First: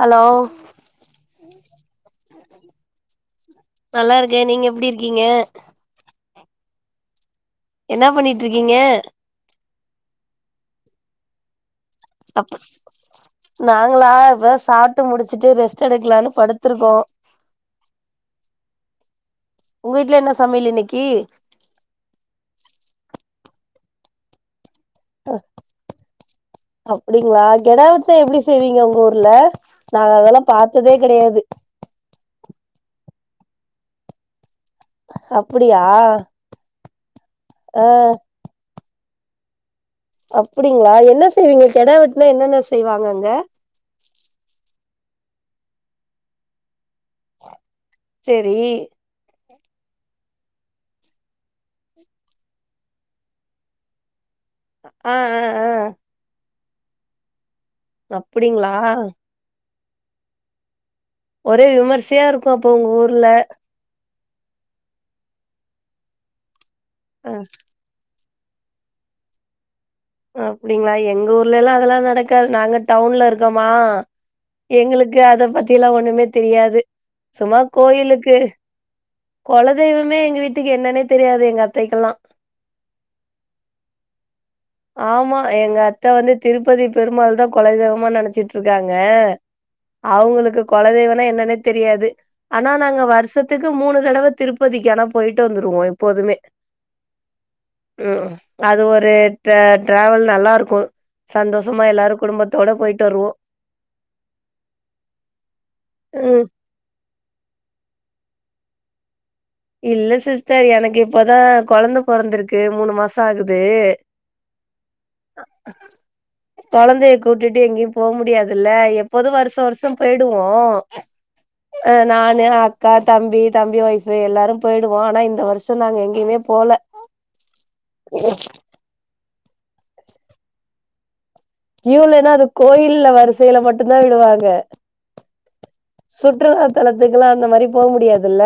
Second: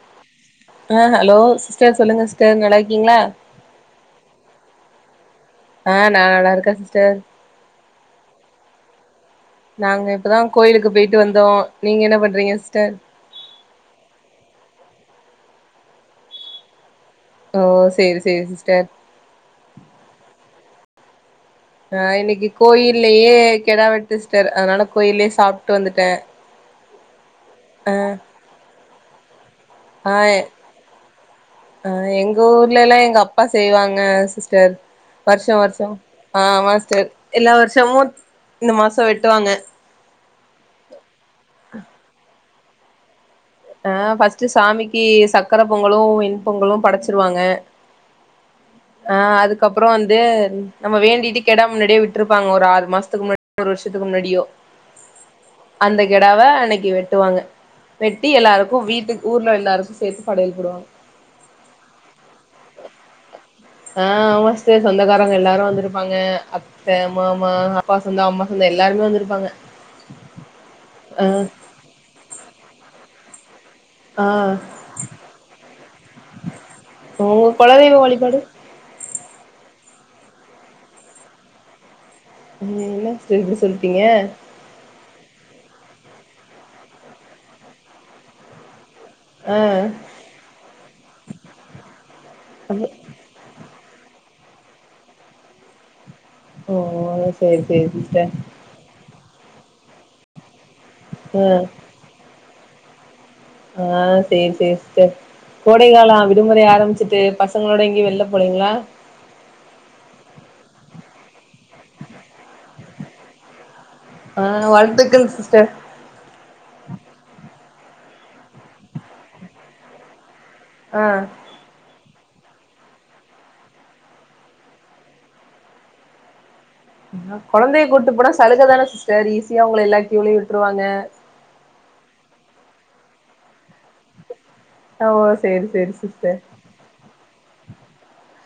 Hello ஆ hello சா சொல்லுங்க சிஸ்டர் நல்லா இருக்கீங்களா ப்டி இருக்கீங்க ஸ்டர் என்ன பண்ணிட்டு இருக்கீங்க நாங்க இப்பதா கோயிலுக்கு போயிட்டு வந்தோ நீங்க என்ன பண்றீங்க அப் சிஸ்டர் நாங்களா இப் சாப் ட்டு முடிச்சுட்டு ரெஸ்ட் எடுக்கலான்னு படுத்திருக்கோ ஓ சேரி சேரி சிஸ்டர் உங்க வீட்டுல என்ன சமையல் இன்னைக்கி ஆ இன்னைக்கு கோயில்லயே கெடா வெட்டு ஸ்டர் அதனால கோயில்யே சாப்ட்டு வந்துட்டே ஹஸ்ப ங்களா கெடாவெட்லாஹ எப்டி செய்வீங்க உ ஊர்ல நாங்க ஆ அதெல்லா பாத்ததே கெடையாது க ஊர்லல்லா எங்க அப்பா செய்வாங்க சிஸ் டர் வர்ஷா அப்டியா வர்ஷோ ஆ ஆமா சி ஸ்டர் எல்லா ஆ வருஷமு இந்த மா சோ வெட்டுவாங்க அப்டிங்களா என்ன செய்வீங்க கெடா வெட்னா என்னென்ன செய்வாங்க அங்க ஆ ஃபர்ஸ்ட்டு சாமிக்கி சக்கர பொங்கலு வெண் பொங்கலு படச்சிருவாங்க செரி கப்புறோ வந்து நம்ம வேண்டிட்டு கெடா முன்னாடியே விட்ருப்பாங்க ஒரு ஆறு மாசத்துக்கு முன்னாடி ஒரு வருஷத்துக்கு முன்னாடியோ ஆ ஆ ஆ அந்த கெடாவ அன்னைக் கி வெட்டுவாங்க ட்டி அப்டிங்களா எல்லாருக்கு வீட்டுக் ஊர்ல எல்லாருக்கு சேத்து படையல் போடுவாங்க ஒரே விமரிசையா இருக்கு அப்போ உங்க ஊர்ல ஆ விமரிசையா சொந்தக்காரங்க எல்லாரு வந்திருப்பாங்க அ த்த அ மாமா அப்பா சொந்தோ அம்மா சொந்தோ எல்லாருமே வந்துருப்பாங்க அப்டிங்களா எங்க ஊர்லல்லா அதெல்லா நடக்காது நாங்க டவுன்ல இரு க்கமா ஆ எங்களுக்கு அத பத்தில்லா ஒண்ணுமே தெரியாது உங்க சும்மா குலதெய்வ கோயிலுக்கு வழிபாடு கொலதெய்வமே எங்க வீட்டுக்கு என்னன்னே தெரியாது எங்க அத்தைக்கெல்லா ம் என்ன சிஸ்டர் இப்பிடி சொல்ட்டீங்க ஆமா எங்க அத்த வந்து திருப்பதி பெருமாள்தா கொலதெய்வமா நெனச்சிட்ருக்காங் க ஆ அவங்களுக்கு கொலதெய்வனா என்னன்னே தெரியாது ஆனா நாங்க வருஷத்துக் கு மூணு தடவ திருப்பதிக்கி ஆனா போயிட்டு வந்துருவோ எ ப்போதுமே ஓ சேரி சேரி ம் சிஸ்டர் அது ஒரு ந்த டிராவல் நல்லாரு க்கு ஆ சந்தோஷமா எல்லாரு குடும்பத் தோட போயிட்டு வருவோ ஆ செரி செரி செரி கோடை காலம் ம் விடுமுறை ஆரம்பிச்சி ட்டு பசங்களோட எங்கியும் வெள்ல போலீங்களா இல்ல சிஸ்டர் எனக்கு இப்பதான் கொழந்த பொறந்துருக்கு மூணு மாசோ ஆகுது ஆ வாழ்த்துக்கள் சிஸ்டர் கொழந்தைய கூட்டிடு எங்கியு போ முடியாதுல்ல எப்போதும் வருச வருசோ போயி டுவோம் ஆ ஆ நா னா அக்கா தம்பி தம்பி ஒய்ஃப் பு எல்லாரும் போயிடுவோம் ஆனா இந்த வருஷசோ நாங்க எங்கியுமே போல கொழந்தைய கூட்டு போனா சலுக தான சிஸ்டர் ஈ சியா உங்கள எல்லா கீவ்லயு விட்டுருவாங்க க்யூல்லன்னா அது கோயில்ல வரிசையில மட்டு தான் விடுவாங்க ஓ சேரி சேரி சிஸ்டர் சுற்றுலாத்தலத்துக்குலா இந்த மாரி போ முடியாது இது இல்ல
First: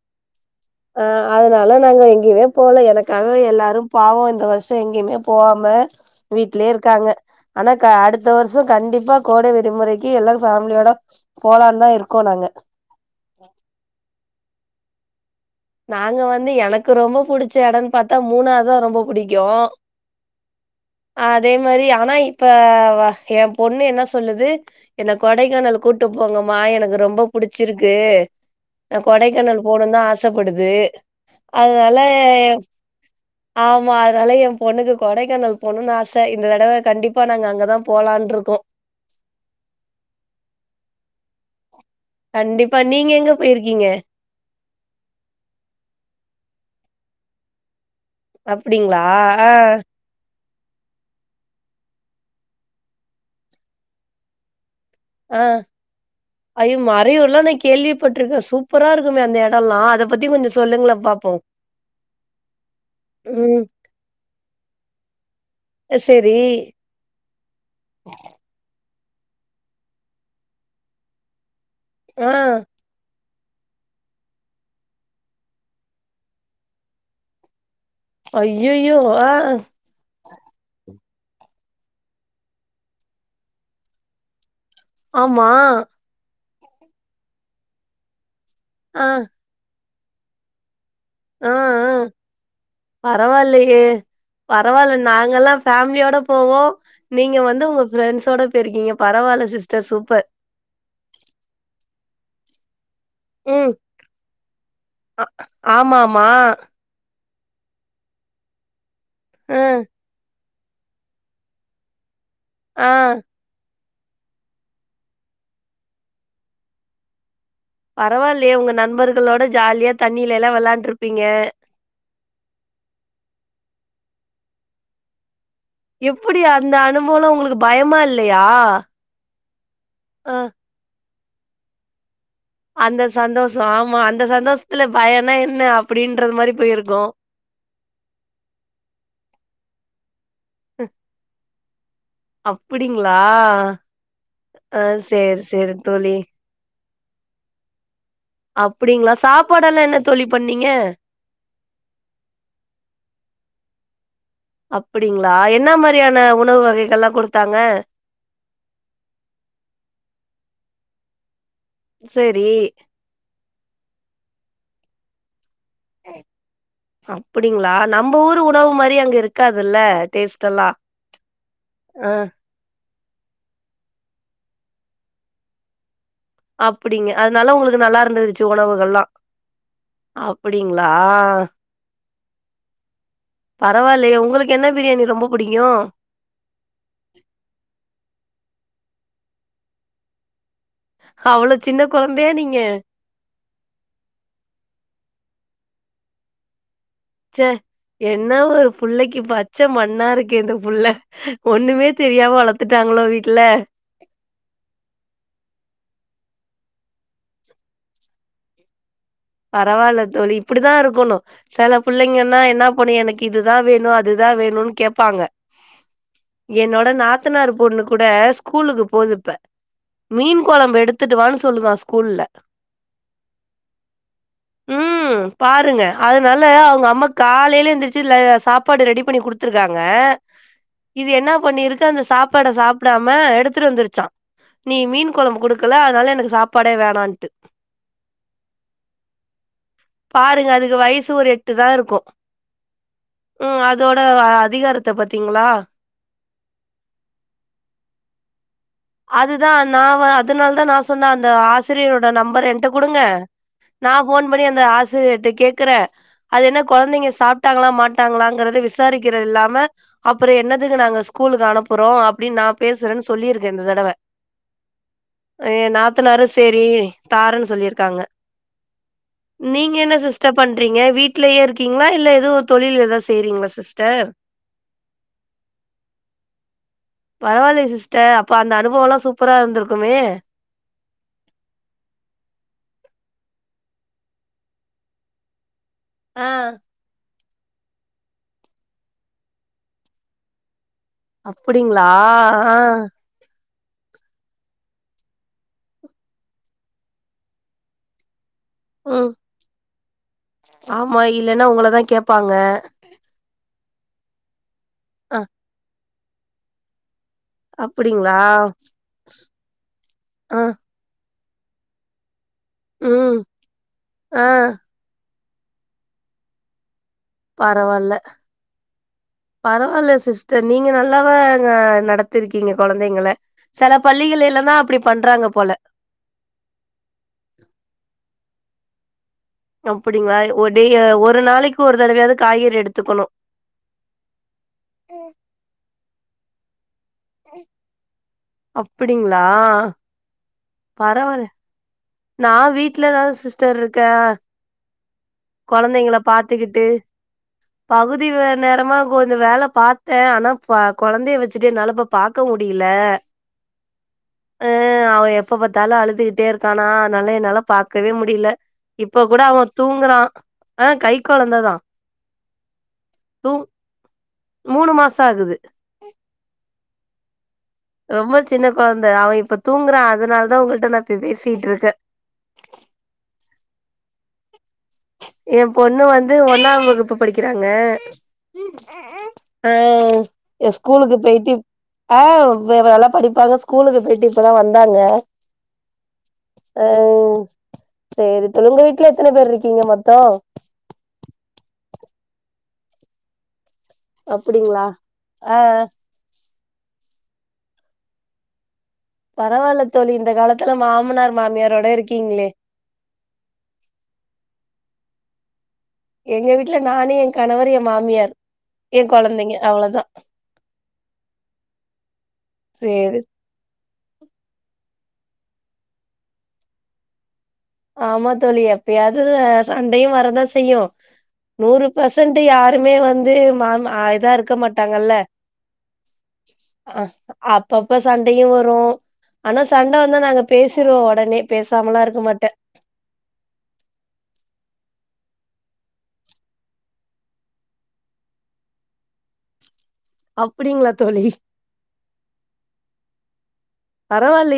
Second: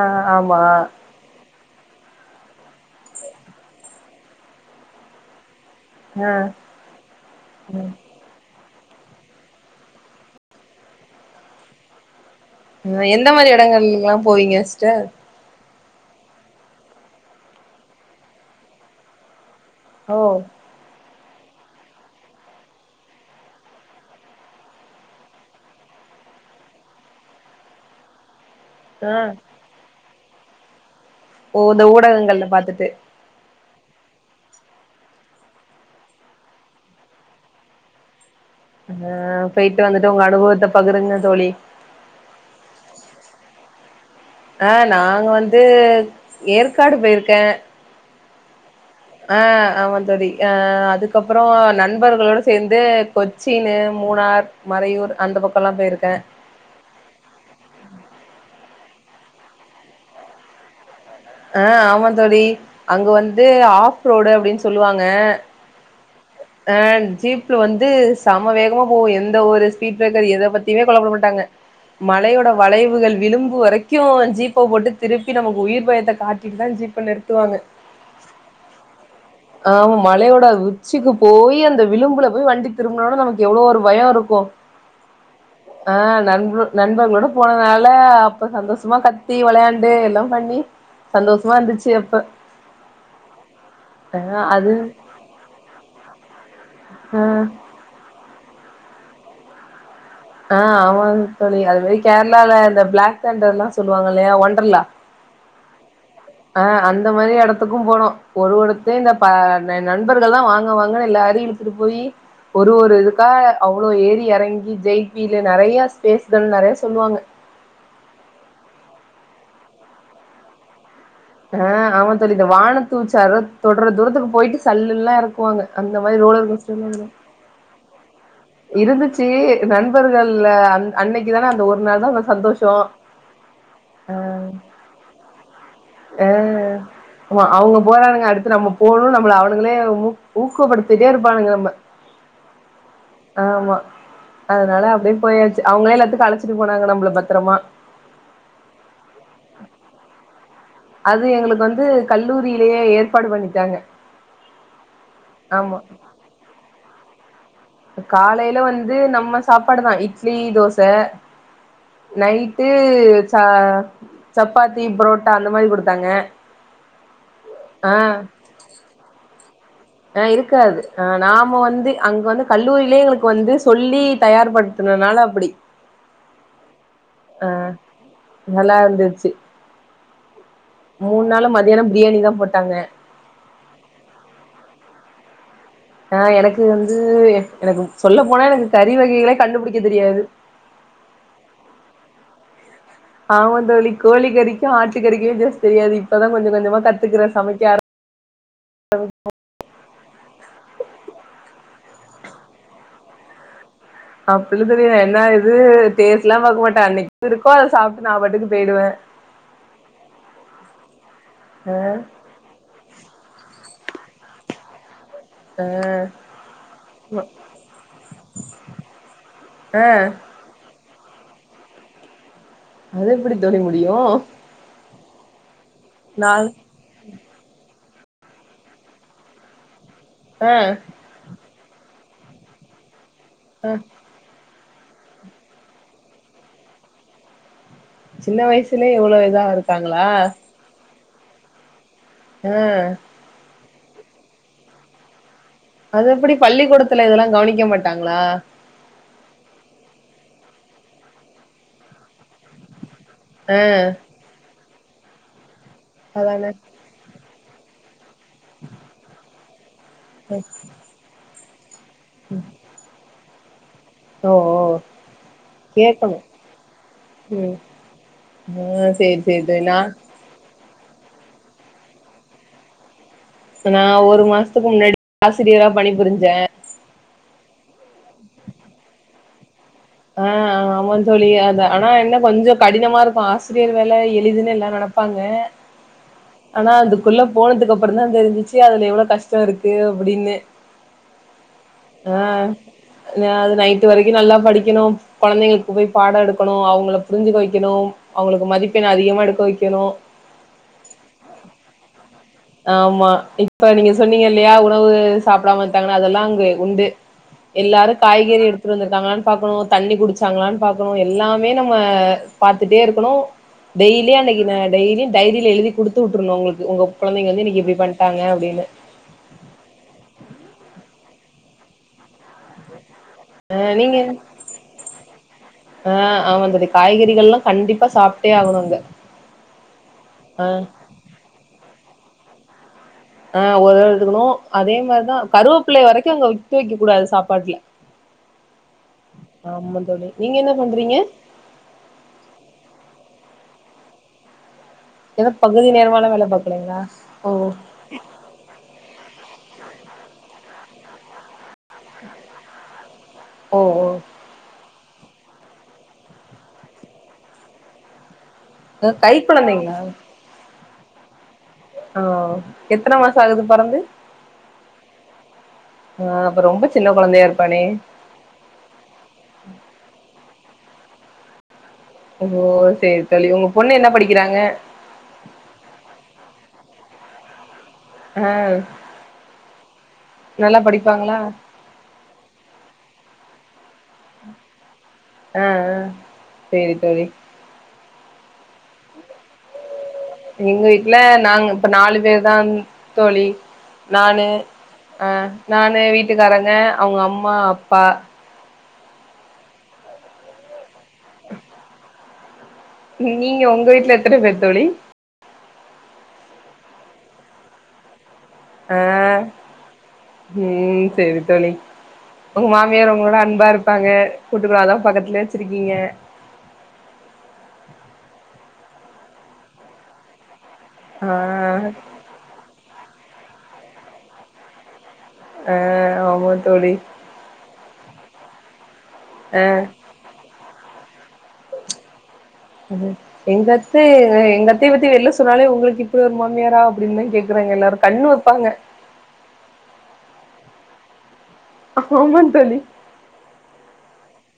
ஆ ஆமா ஆ அத னால நாங்க எங்கியுமே போல எனக்காக எல்லாரும் பாவம் இந்த வருஷோ எங்கியுமே போவா ம ஆ வீட்லே இருக்காங்க ஆனா க அடுத்த வரு ஷோ கண்டிப்பா கோடைவிடுமுறைக்கு எல்லா ஃபேமிலியோட போலான்னு தா இருக்கோ நாங்க போவிங்க சிஸ்டர் நாங்க வந்து எனக்கு ரொம்ப புடிச்ச எடன்னு பாத்தா மூணாருதா ரொம்ப புடிக்கும் ஓ அதே மாரி ஆனா இப்ப என் பொண்ணு என்ன சொல்லுது என்ன கொடைக்கானல் கூட்டு போங்கம்மா எனக்கு ரொம்ப புடிச்சிருக்கு ஆ கொடைக்கானல் போனு தா ஆ சப்படுது ஓ இந்த ஊடகங்கள்ல பாத்துட்டு ஆமா அதனால என் பொண்ணுக்கு கொடைக்கானல் போணுன்னு ஆச இந்த தடவ கண்டிப்பா நாங்க அங்கதான் போலான்ருக்கோ அங்க போயிட்டு வந்துட்டு உங்க அனுபவத்த பகுருங்க தோழி கண்டிப்பா நீங்க எங்க போயிருக்கீங்க ஆ நாங்க வந்து ஏற்காடு போயிருக்கே அப் அப்டிங்களா ஆ தோழி ஆ அதுக்கப்றம் நண்பர்களோடு சேந்து கொச்சின்னு மூணார் மறையூர் அந்த ஆ பக்கோல்லா போயிருக்கே ஐயோ மறையூர்லா நா கேள்விப்பட்டுருக்கே சூப் புரா இருக்குமே அந்த எடல்லாம் அத பத்தி கொஞ்சோ சொல்லுங்களே பாப் ஆ ஆமாந்தோழி அங்க வந்து ம் ஆஃப் ரோடு அப்டின்னு சொல்லுவாங்க செரி ஆ ஜீப்ல வந்து செம வேகமா போ எந்த ஒரு ஸ்பீட் பிரேக்கர் எத பத்தியுமே கவலப்பட மாட்டாங்க ஆ மலையோட வளைவுகள் விளிம் பு வரைக்கு ஜீப்ப போட்டு திருப்பி நமக்கு உயிர் பயத்த காட்டிட்டுதா ஜீப்ப நிறுத்துவாங்க ஐய்யய்யோ ஆ ஆமா மலையோட உச் சிக்கு போயி அந்த விளிம்புல போய் வண்டி திரும்புணானா நமக்கு எவ்ளோ ஒரு பயோ இருக்கு ஆமா ஆ நண்ப்ரு நண்பர்களோட போனதுனால ரொம்ப சந்தோஷமா ஆ கத்தி வெளையாண் டு எல்லாம் பண்ணி ஆ சந்தோஷமா இருந்துச்சு ஆ அப்ப பரவால்லயே ஆ அது பரவால்ல நாங்கல்லா ஃபேமிலியோட போவோ ஆ நீங்க வந்து உங்க ஃபிரெண்ட்ஸோட போயிருக்கீங்க பரவால்ல சிஸ்டர் சூப்பர் ஆ ஆமாங்க தோழி அது மாரி கேரளால இந்த பிளாக் தண்டர்ன்லா சொல்லுவாங்க இல்லையா ஒன்டர்லா ஆமா ஆ ஆ அந்த மாரி எ டத்துக்கு போனோ ஒரு ஒரு த்து இந்த பா இந்த ம் நண்பர்கள்லா வாங் க வாங்கனு எல்லாரையு இழுத்துட்டு போயி ஒரு ஆ ஒரு இதுக்கா அ வ்ளோ ஏறி எறங்கி ஜெய்பில நெறைய ஸ்பேஸ்கள் நெறைய சொல்லுவாங்க பரவால்லையே உங்க நண்பர்களோட ஜாலியா தண்ணில எல்லா வெளாண்ட்ரு ஆ ஆமாந் தோழி இந்த வானத்து உச்சியாரோ தொடர தூரத்துக்கு போயிட்டு சல்லுன்லா எறக்குவாங்க அந்த மாரி எப்புடி அந்த அனுபவம்லா உங்களுக்கு பயமா இல் இருந்துச்சி ஆ நண்பர்கள்ல அந்த அன்னைக்கு தானா அந்த ஒரு நாள் தான் அந்த சந்தோஷம் ஆமா அந்த சந்தோஷத்துல பயம்னா என்ன ஆ அப்டின்றது மாரி போயிருக்கு ஆமா அவுங்க போறானுங்க அடுத்து நம்ம போணும் நம்மளை அவுங்களே ஊக்கப்படுத்திட்டே இருப்பாங் ஆமா அப்டிங்களா ஆமா ஆ அதனால அப்படியே சேரி போயாச்சு சேரி அவுங்களே எல்லாத்துக்கும் அழைச்சிட்டு போனாங்க நம்மள பத்தரமா அப்படிங்களா சாப்பாடெல்லாம் என்ன தோழி பண் அது எங்களுக்கு வந்து கல்லூரிலேயே ஏற்பாடு பண்ணிட்டாங்க அப்டிங்களா என்ன ஆமா மாரியான உணவு வகைகள்லா குடுத்தாங்க காலேல வந்து நம்ம சாப்பாடுதான் இட்லி தோச சேரி நைட்டு சா சப் பாத்தி ப்ரோட்டா அப்படிங்களா நம்ம ஊரு உணவு மாரி அங்க இருக்கா அ இருக்காது அ நாம வந்து ஆ அங்க வந்து கல்லூரிலே எங்களுக்கு வந்து சொல்லி தயார் படுத்துனனால அப்படி அப்படிங்க அதனால உங்களுக்கு நல்லா இருந்துச்சு நல்லா உணவுகள் எல்லாம் இருந்துச்சு அப்படிங்களா மூணு நாளு மதியானோ பிரியாணி தா போட்டாங்க பரவாயில்லயே உங்களுக்கு என்ன பிரியாணி ரொம்ப புடிக் ஆ எனக்கு வந்து எனக்கு சொல்ல போனா எனக்கு கறி வகைகளே கண்டுபுடிக்க தெரியாது அவ்ளோ சின்ன கொழந்தையா நீங்க ஆமா தோழி கோழி கறிக்கும் ஆட்டு கறிக்குமே வித்யாசம் தெரியாது இப்பதான் கொஞ்ச கொஞ்சமா கத் ச என்ன ஒரு புள்ளக்கி பச்சமண் ணா இருக்கே இந்த புள்ள ஒன்னுமே தெரியாம வளத்துட்டாங்களோ வீட்ல அப்டிலாம் தெரியா என்ன இது டேஸ்ட் எல்லாம் பாக்க மாட்டேன் அன்னைக்கு என்னா இருக்கோ அதை சாப்ட்டு நான் பாட்டுக்கு போயிடுவேன் பரவாயில்ல தோழி இப்படிதான் இருக்கனும் செல பிள்ளைங்கன்னா என்ன பண்ணும் எனக்கு இதுதான் வேணும் அதுதான் வேணும்ன்னு கேட்பாங்க ஆ என்னோட நாத்தனார் பொண்ணு கூட ஸ்கூலுக்கு போதுப்ப ஆ மீன் குழம்பு எடுத் துட்டு வான்னு சொல்லுதான் ஸ்கூல்ல அது எப்டி தோழி முடியும் ம் பாத் துங்க அதனால அவுங்க அம்மா காலேல எந்திரிச் இதுல சாப்பாடு ரெடி பண்ணி குடுத்துருக்காங் ங்க ஆ இது என்னா பண்ணிருக் இது அந்த சாப்பாட சாப்டாம ம எடுத்துட்டு வந்துருச்சா நீ மீன் கொழம்பு குடுக்கல அதனால எனக்கு சாப்பாடே வேணான்ட்டு சின்ன வயசுலயே இவ்ளோ இதா இருக்காங்ளா சு எட்டு தா இருக்கு ஆ இதோட அதிகாரத்த பாத்தீங்ளா அது எப்டி பள்ளிக்கூடத்ல இதெல்லா கவனிக்க மாட்டாங்ளா அதுதா நா அதனால தா நா சொன்ன அந்த ஆசிரியரோட நம்பர் என்ட குடுங்க ஆ நா ஃபோன் பண்ணி அந்த ஆசிரி அதுகட்ட கேட் க்கறே அது அதானே என்ன கொழந்தைக சாப் ட்டாங்ளா மாட்ட ட்டாங்களாங்கிறது விசாரிக்கிறல்லா ம அப்பற ம். என்னதுக்கு நாங்க ஸ்கூ கூலுக்கு அனுப் றோ அப்டினு நா பேசுறேனு சொல்லிரு இந்த தடவ ஓ ஓ எ கேட்கணு நாத்தனாரு சேரி தரேன்னு ம் சொல்லி இருக்காங்க ஆ சேரி சேரி தோழி நீங்க நா என்ன சிஸ்டர் பண் இங்க வீட்லேயே இருக்கீங்ளா இல்ல ஏதோ தொழில் ஏதாச் நா ஒரு மாசத்துக்கு முன்னாடி ஆசிரியரா பணி புரிஞ்சே பரவாயல்லயே சிஸ்டர் அப்ப அந்த அனுபவ எல்லா சூப்பரா இருந்திருக்கு ஆ ஆமாந்தோழி அத ஆனா என்ன கொஞ்ச கடினமா இரு ஆசிரியர் வேல எளிதுன்னு எல்லா நெனப்பாங்க ஆ ஆனா அது குள்ள போனதுக்கு அப்றோ தா தெரிஞ்சிச்சு அதுல எவ்ள கஷ்ட இருக்கு அப்டின்னு அப்படிங்ளா ஆ இது வரைக்கு நல்லா படிக்க க்கணு கொழந்தைங்களுக்கு போய் பாடோ எடுக்கணு அவுங்கள புரிஞ்சிக்க வைக்கணு அவுங்களுக்கு மதிப்பெண் ம் அதிகமா எடுக்க வைக்கணு ஆமா இல்லன்னா உங்களதா கேப்பாங்க ஆமா இப்ப நீங்க சொன்னிங்கல் ல்லயா உணவு ஆ சாப்பிடாம தாங்கன்னா அதெல்லா அங்க உண்டு எல்லாரு அப்டிங்களா காய்கறி எடுத்துட்டு வந்திருக்காங்களானு பாக்கணு தண்ணி ஆ குடிச்சாங்களான் பாக்கணு எல்லாமே நம்ம பாத்துட்டே இருக்கணு ம் டெய்லி ஆ அன்னிக்கு நா டெய்லி டைரியில எழுதி குடுத்துவுட்டுருணு உங்களுக்கு உங்க குழந்தைங்க வந்து இன்னைக்கு இப்டி பரவாயில்ல பண்ட்டாங்க அப்டின்னு பரவாயில்ல சிஸ்டர் நீங்க நல் அல்லவா அங்க நடத்திருக்கீங்க கொழந்தைங்கள அ செல நீங்க பள்ளிகள்ல தா அப்டி பண்றாங்க போல ஆ ஆமா தோழி காய்கறிகள் எல்லா கண்டிப்பா சாப்பிட்டே ஆகணு [inaudible] அப்பிடிங்களா ஆ ஒடே ஒரு நாளைக்கு ஒரு தடவையாது காய்கறி எடுத்துக்கணு ஆ ஒர்தடவ எடுத்துக்கணு அதே மாரிதா கருவேப்பிள்ள வரைக்கு அவுங்க வித்து வைக் கூடாது சாப்பாட்ல அப்டிங்களா ஆமா தோழி நீங்க என்ன பண்றீங்க பரவால்ல நா வீட்லதா சிஸ்டர் இருக்கே ஏதோ பகுதி கொழந்தைங்கள நேரமாலா வேல பாத்துக்கிட்டு பாக்குறீங்களா ஓ பகுதி நேரமா கொஞ்ச வேல பாத்தே ஆனா பா கொழந்தைய வச்சுட்டு என்னால இப்ப பாக்க முடியல ஓ ஓ ஏ எப்ப பாத்தாலு அழுதுகிட்டே இருக் ஆனா அனால என்னால பாக்கவே முடியல அ இப்ப கை கூட அவே கொழந்தைங்களா தூங்கறா ஆ கை கொழந்ததா ஓ எத்தன மாசோ தூ ஆகுது பொறந்து மூணு மாச ஆகுது ஆ அப்ப ரொம்ப சி சின்ன கொழந்தையா இருக் ரொம்ப சின்ன கொழந்த அவ இப்ப தூங்குறா அதனாலதா அதா உங்கள்கிட்ட நா இப்ப பேசிட்டு இருக்கே ஓ சேரி தோழி உங்க பொண்ணு என்ன படிக்கிறாங்க எ பொண்ணு வந்து ஒன்னாம் வகுப்பு படிக்கிறாங்க ஆ உம் ஆஹ ஆஹ ஆ எ நல்லா ஸ்கூலுக்கு படிப்பாங்களா போய்ட்டு ஆ நல்லா படிக் இப்பஅதா ஸ்கூலு போயிட்டு இப்பதா வந்தாங்க ஆ ஆ சரி தோழி சரி தோழி உங்க வீட்டுல எத்தன பேருஇருக் இங்க மட் எங்க வீட்டுல நாங்க இப்ப நாலு பேர்தான் தோழி நானு அப்டிங்களா ஆ நானு வீட்டுக்காரங் ங்க அவங்க அம்மா அப்பா பரவாயில்ல தோழி இந்த காலத்துல மா மனார் மாமியாரோட இருக்கீங்களே நீங்க உங்க வீட்டுல எத்தன பேர் தோழி எங்க வீட்டுல நானு எ கணவர் எ மாமியார் அ என் கொழந்தைங்க அவ்ளோதா உ சரி தோழி உங்க மாமியார் சேரி உங்களோட அன்பா இரு ப்பாங்க கூட்டுக்கறாதா பக்கத்துலயே வச்சிருக்கீங்க ஆமா தோழி எப்பயாது சண்டையு வரதா செய்யு ஆ நூறு பசன்ட் யாருமே வந் து மா இதா இருக்க மாட்டாங்கல்ல ஆ ஆமா தோழி ப்பாப்ப சண்டையு வரு ஆனா சண்ட வந்தா நாங்க பேசிருவோ ஒ உடனே பேசமலா இருக்க மாட்டே எங்க அத்த எங்க அத்தைய பத்தி வெளில சொன்னாலே உங்களுக்கு இப்படி ஒரு மாமியாரா அப்படின்னுதா கேக்குறாங்க எல்லாரு கண்ணு வைப்பாங்க அப்டிங்களா தோழி ஆமா தோழி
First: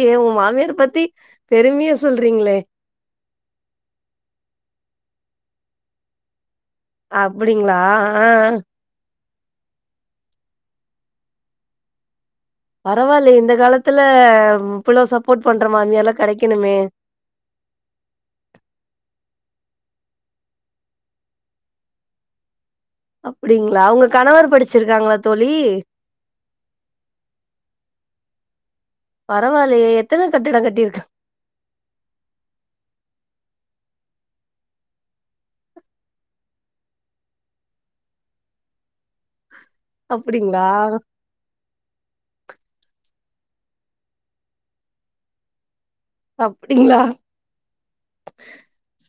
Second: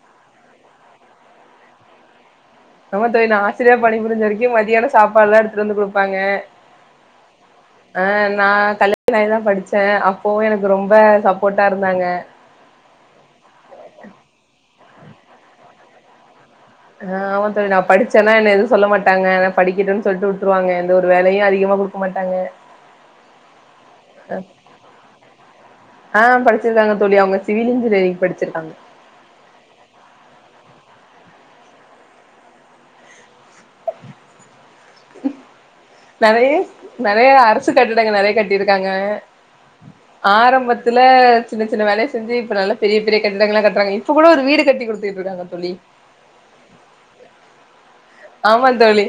ஏ உங்க மாமியார் பத்தி பெருமையா சொல்றீங்களே நம்ம தோழி நா ஆசிரியரா பணி புரிஞ்ச வரைக்கு மதியான சாப்பாடு எல்லா எடுத்துட்டு வந்து குடுப்பாங்க அப்டிங்களா ஆ ஆ நானேதா படிச்சே அப்பவு எனக்கு ரொம்ப சப்போட்டா இருந்தாங்க பரவாயில்லயே இந்த காலத்ல இவ்ளோ சப்போட் பண்ற மாமியார்லா கெடைக்க ஆ ஆமா தோழி நா படிச்சேனா என்ன எதுவு சொல்ல மாட்டாங்க படிக்கட்டும்னு சொல்லிட்டு விட்டுருவாங்க எந்த ஒரு வேலயு அதிகமா குடுக்க மாட்டாங்க அப்டிங்ளா உங்க கணவர் படிச்சிருக்காங்ளா தோழி ஆ படிச்சுருக்காங்க பரவாயில்லயே எத்தன கட்டிட கட்டிருக்கா நெறய நெறய அரசு கட்டிடங்க நெறய கட்டிருக்காங்க அப்டிங்களா ஆரம்பத்ல சின்ன சின்ன வேலய செஞ்சு இப்ப நல்லா பெரிய பெரிய கட்டிடங்களா கட்றாங்க இப்ப கூட ஒரு வீடு கட்டி குடுத்துட்டு இருக்காங்க தோழி அப்டிங்ளா ஆமாந்தோழி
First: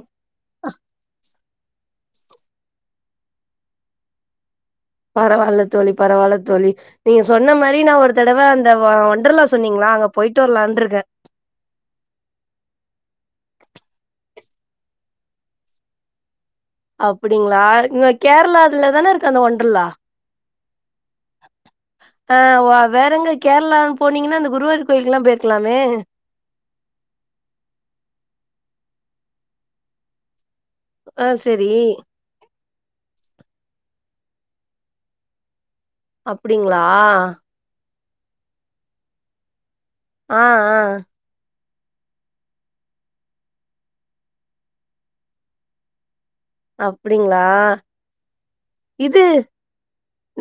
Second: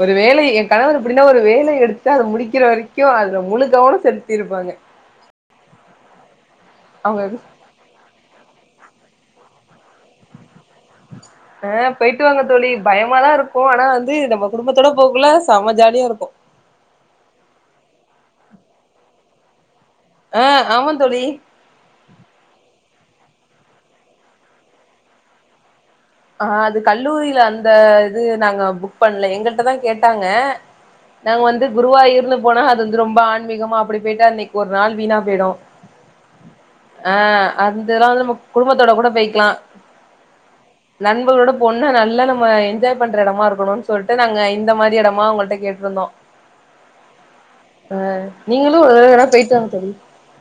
ஒரு வேலை என் கணவர் இப்டின்னா ஒருவே ஒரு பொருள எடுத்து அத முடிக்கிற வரைக்கு அதுல முழு கவனம் செலுத்தி இருப்பாங்க பரவால்ல தோழி பரவால்ல தோழி நீங்க அவங்க சொன்ன மாரி நா ஒரு ஒரு தடவ அந்த ஒண்டர்ல்லா சொன்னீங்ளா அங்க போயிட்டு வரலானு ஆ போயிட்டு வாங்க தோழி பயமாதா இருக்கு ஆனா வந்து நம்ம குடும்பத்தோட போகக்குள்ள செம்ம ஜாலியா இருக்கு அப்டிங்ளா இங்க கேரளால தான இருக்கு அந்த ஒன்றர்ல்லா ஆ ஆமாந்தோழி ஆ வ வேற எங்க கேரளாலா போனீங்கனா அந்த குருவாயூர் கோயிலுக்கெல்லா போயிருக்கலாமே அ அது கல்லூரியில அந்த இது நாங்க புக் பண்ணல எங்கல்டாதா கேட்டாங்க ஆ நாங்க வந்து செரி குருவாய்யூர்னு போனா அது வந்து ரொம்ப ஆன்மீகமா அப்டி போய்ட்டு அன்னைக்கு ஒரு நாள் வீணா போய்டு அப்டிங்ளா இதெல்லா வந்து ந குடும்பத்தோட கூட போய்க்கலா ஆ ஆ நண்பர்களோட பொண்ணு நல்லா நம்ம என்ஜாய் பண்ற எடமா இருக்கணும்னு சொல்லிட்டு நாங்க இந்த மாதிரி எடமா அவுங்கள்ட கேட்ருந்தோ அப்டிங்ளா நீங்களு ஒரு தடவ வேனா போயிட்டு வாங்க தோழி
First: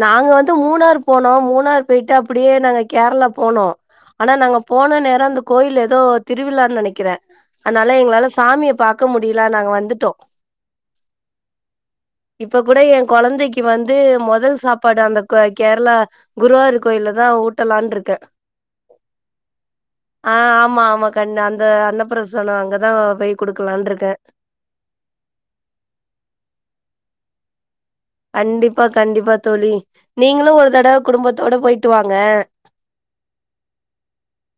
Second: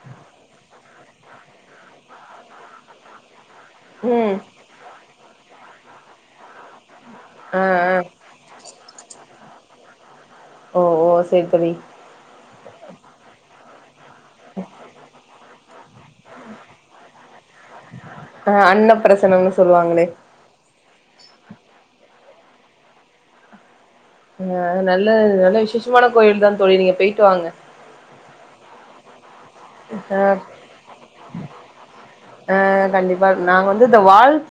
நாங்க வந்து மூணார் போனோம் மூணார் போயிட்டு அப்டியே நாங்க கேரளா போனோம் ஆனா ம் நாங்க போன நேரம் அந்த கோயில்ல எதோ திருவிழான்னு நெனைக்கிறே ஆ ஆ அதனால எங்களால சாமிய பாக் க முடியில நாங்க வந்துட்டோம் ஓ ஓ செரி தோழி இப்ப கூட என் கொழந்தைக்கு வந்து மொதல் சாப்பாடு அந்த க கேரளா குருவாரி கோயில தா ஊட் டலான் இருக்க ஆ அன்னப்பிரசனம்னு சொல்லுவாங்களே ஆ ஆமா ஆமா கண்ண அந்த அன்ன பிரசனம் அங்கதா போய் குடுக்கலான்னு இருக் ஆ நல்ல நல்ல விசேஷமான கோயில் தான் தோழி நீங்க போயி ட்டு வாங்க கண்டிப்பா கண்டிப்பா தோழி நீங்களும் ஒரு தடவ குடும்பத்தோட போயிட்டு வாங்க ஆ கண்டிப்பா நாங்க வந்து இந்த வாழ்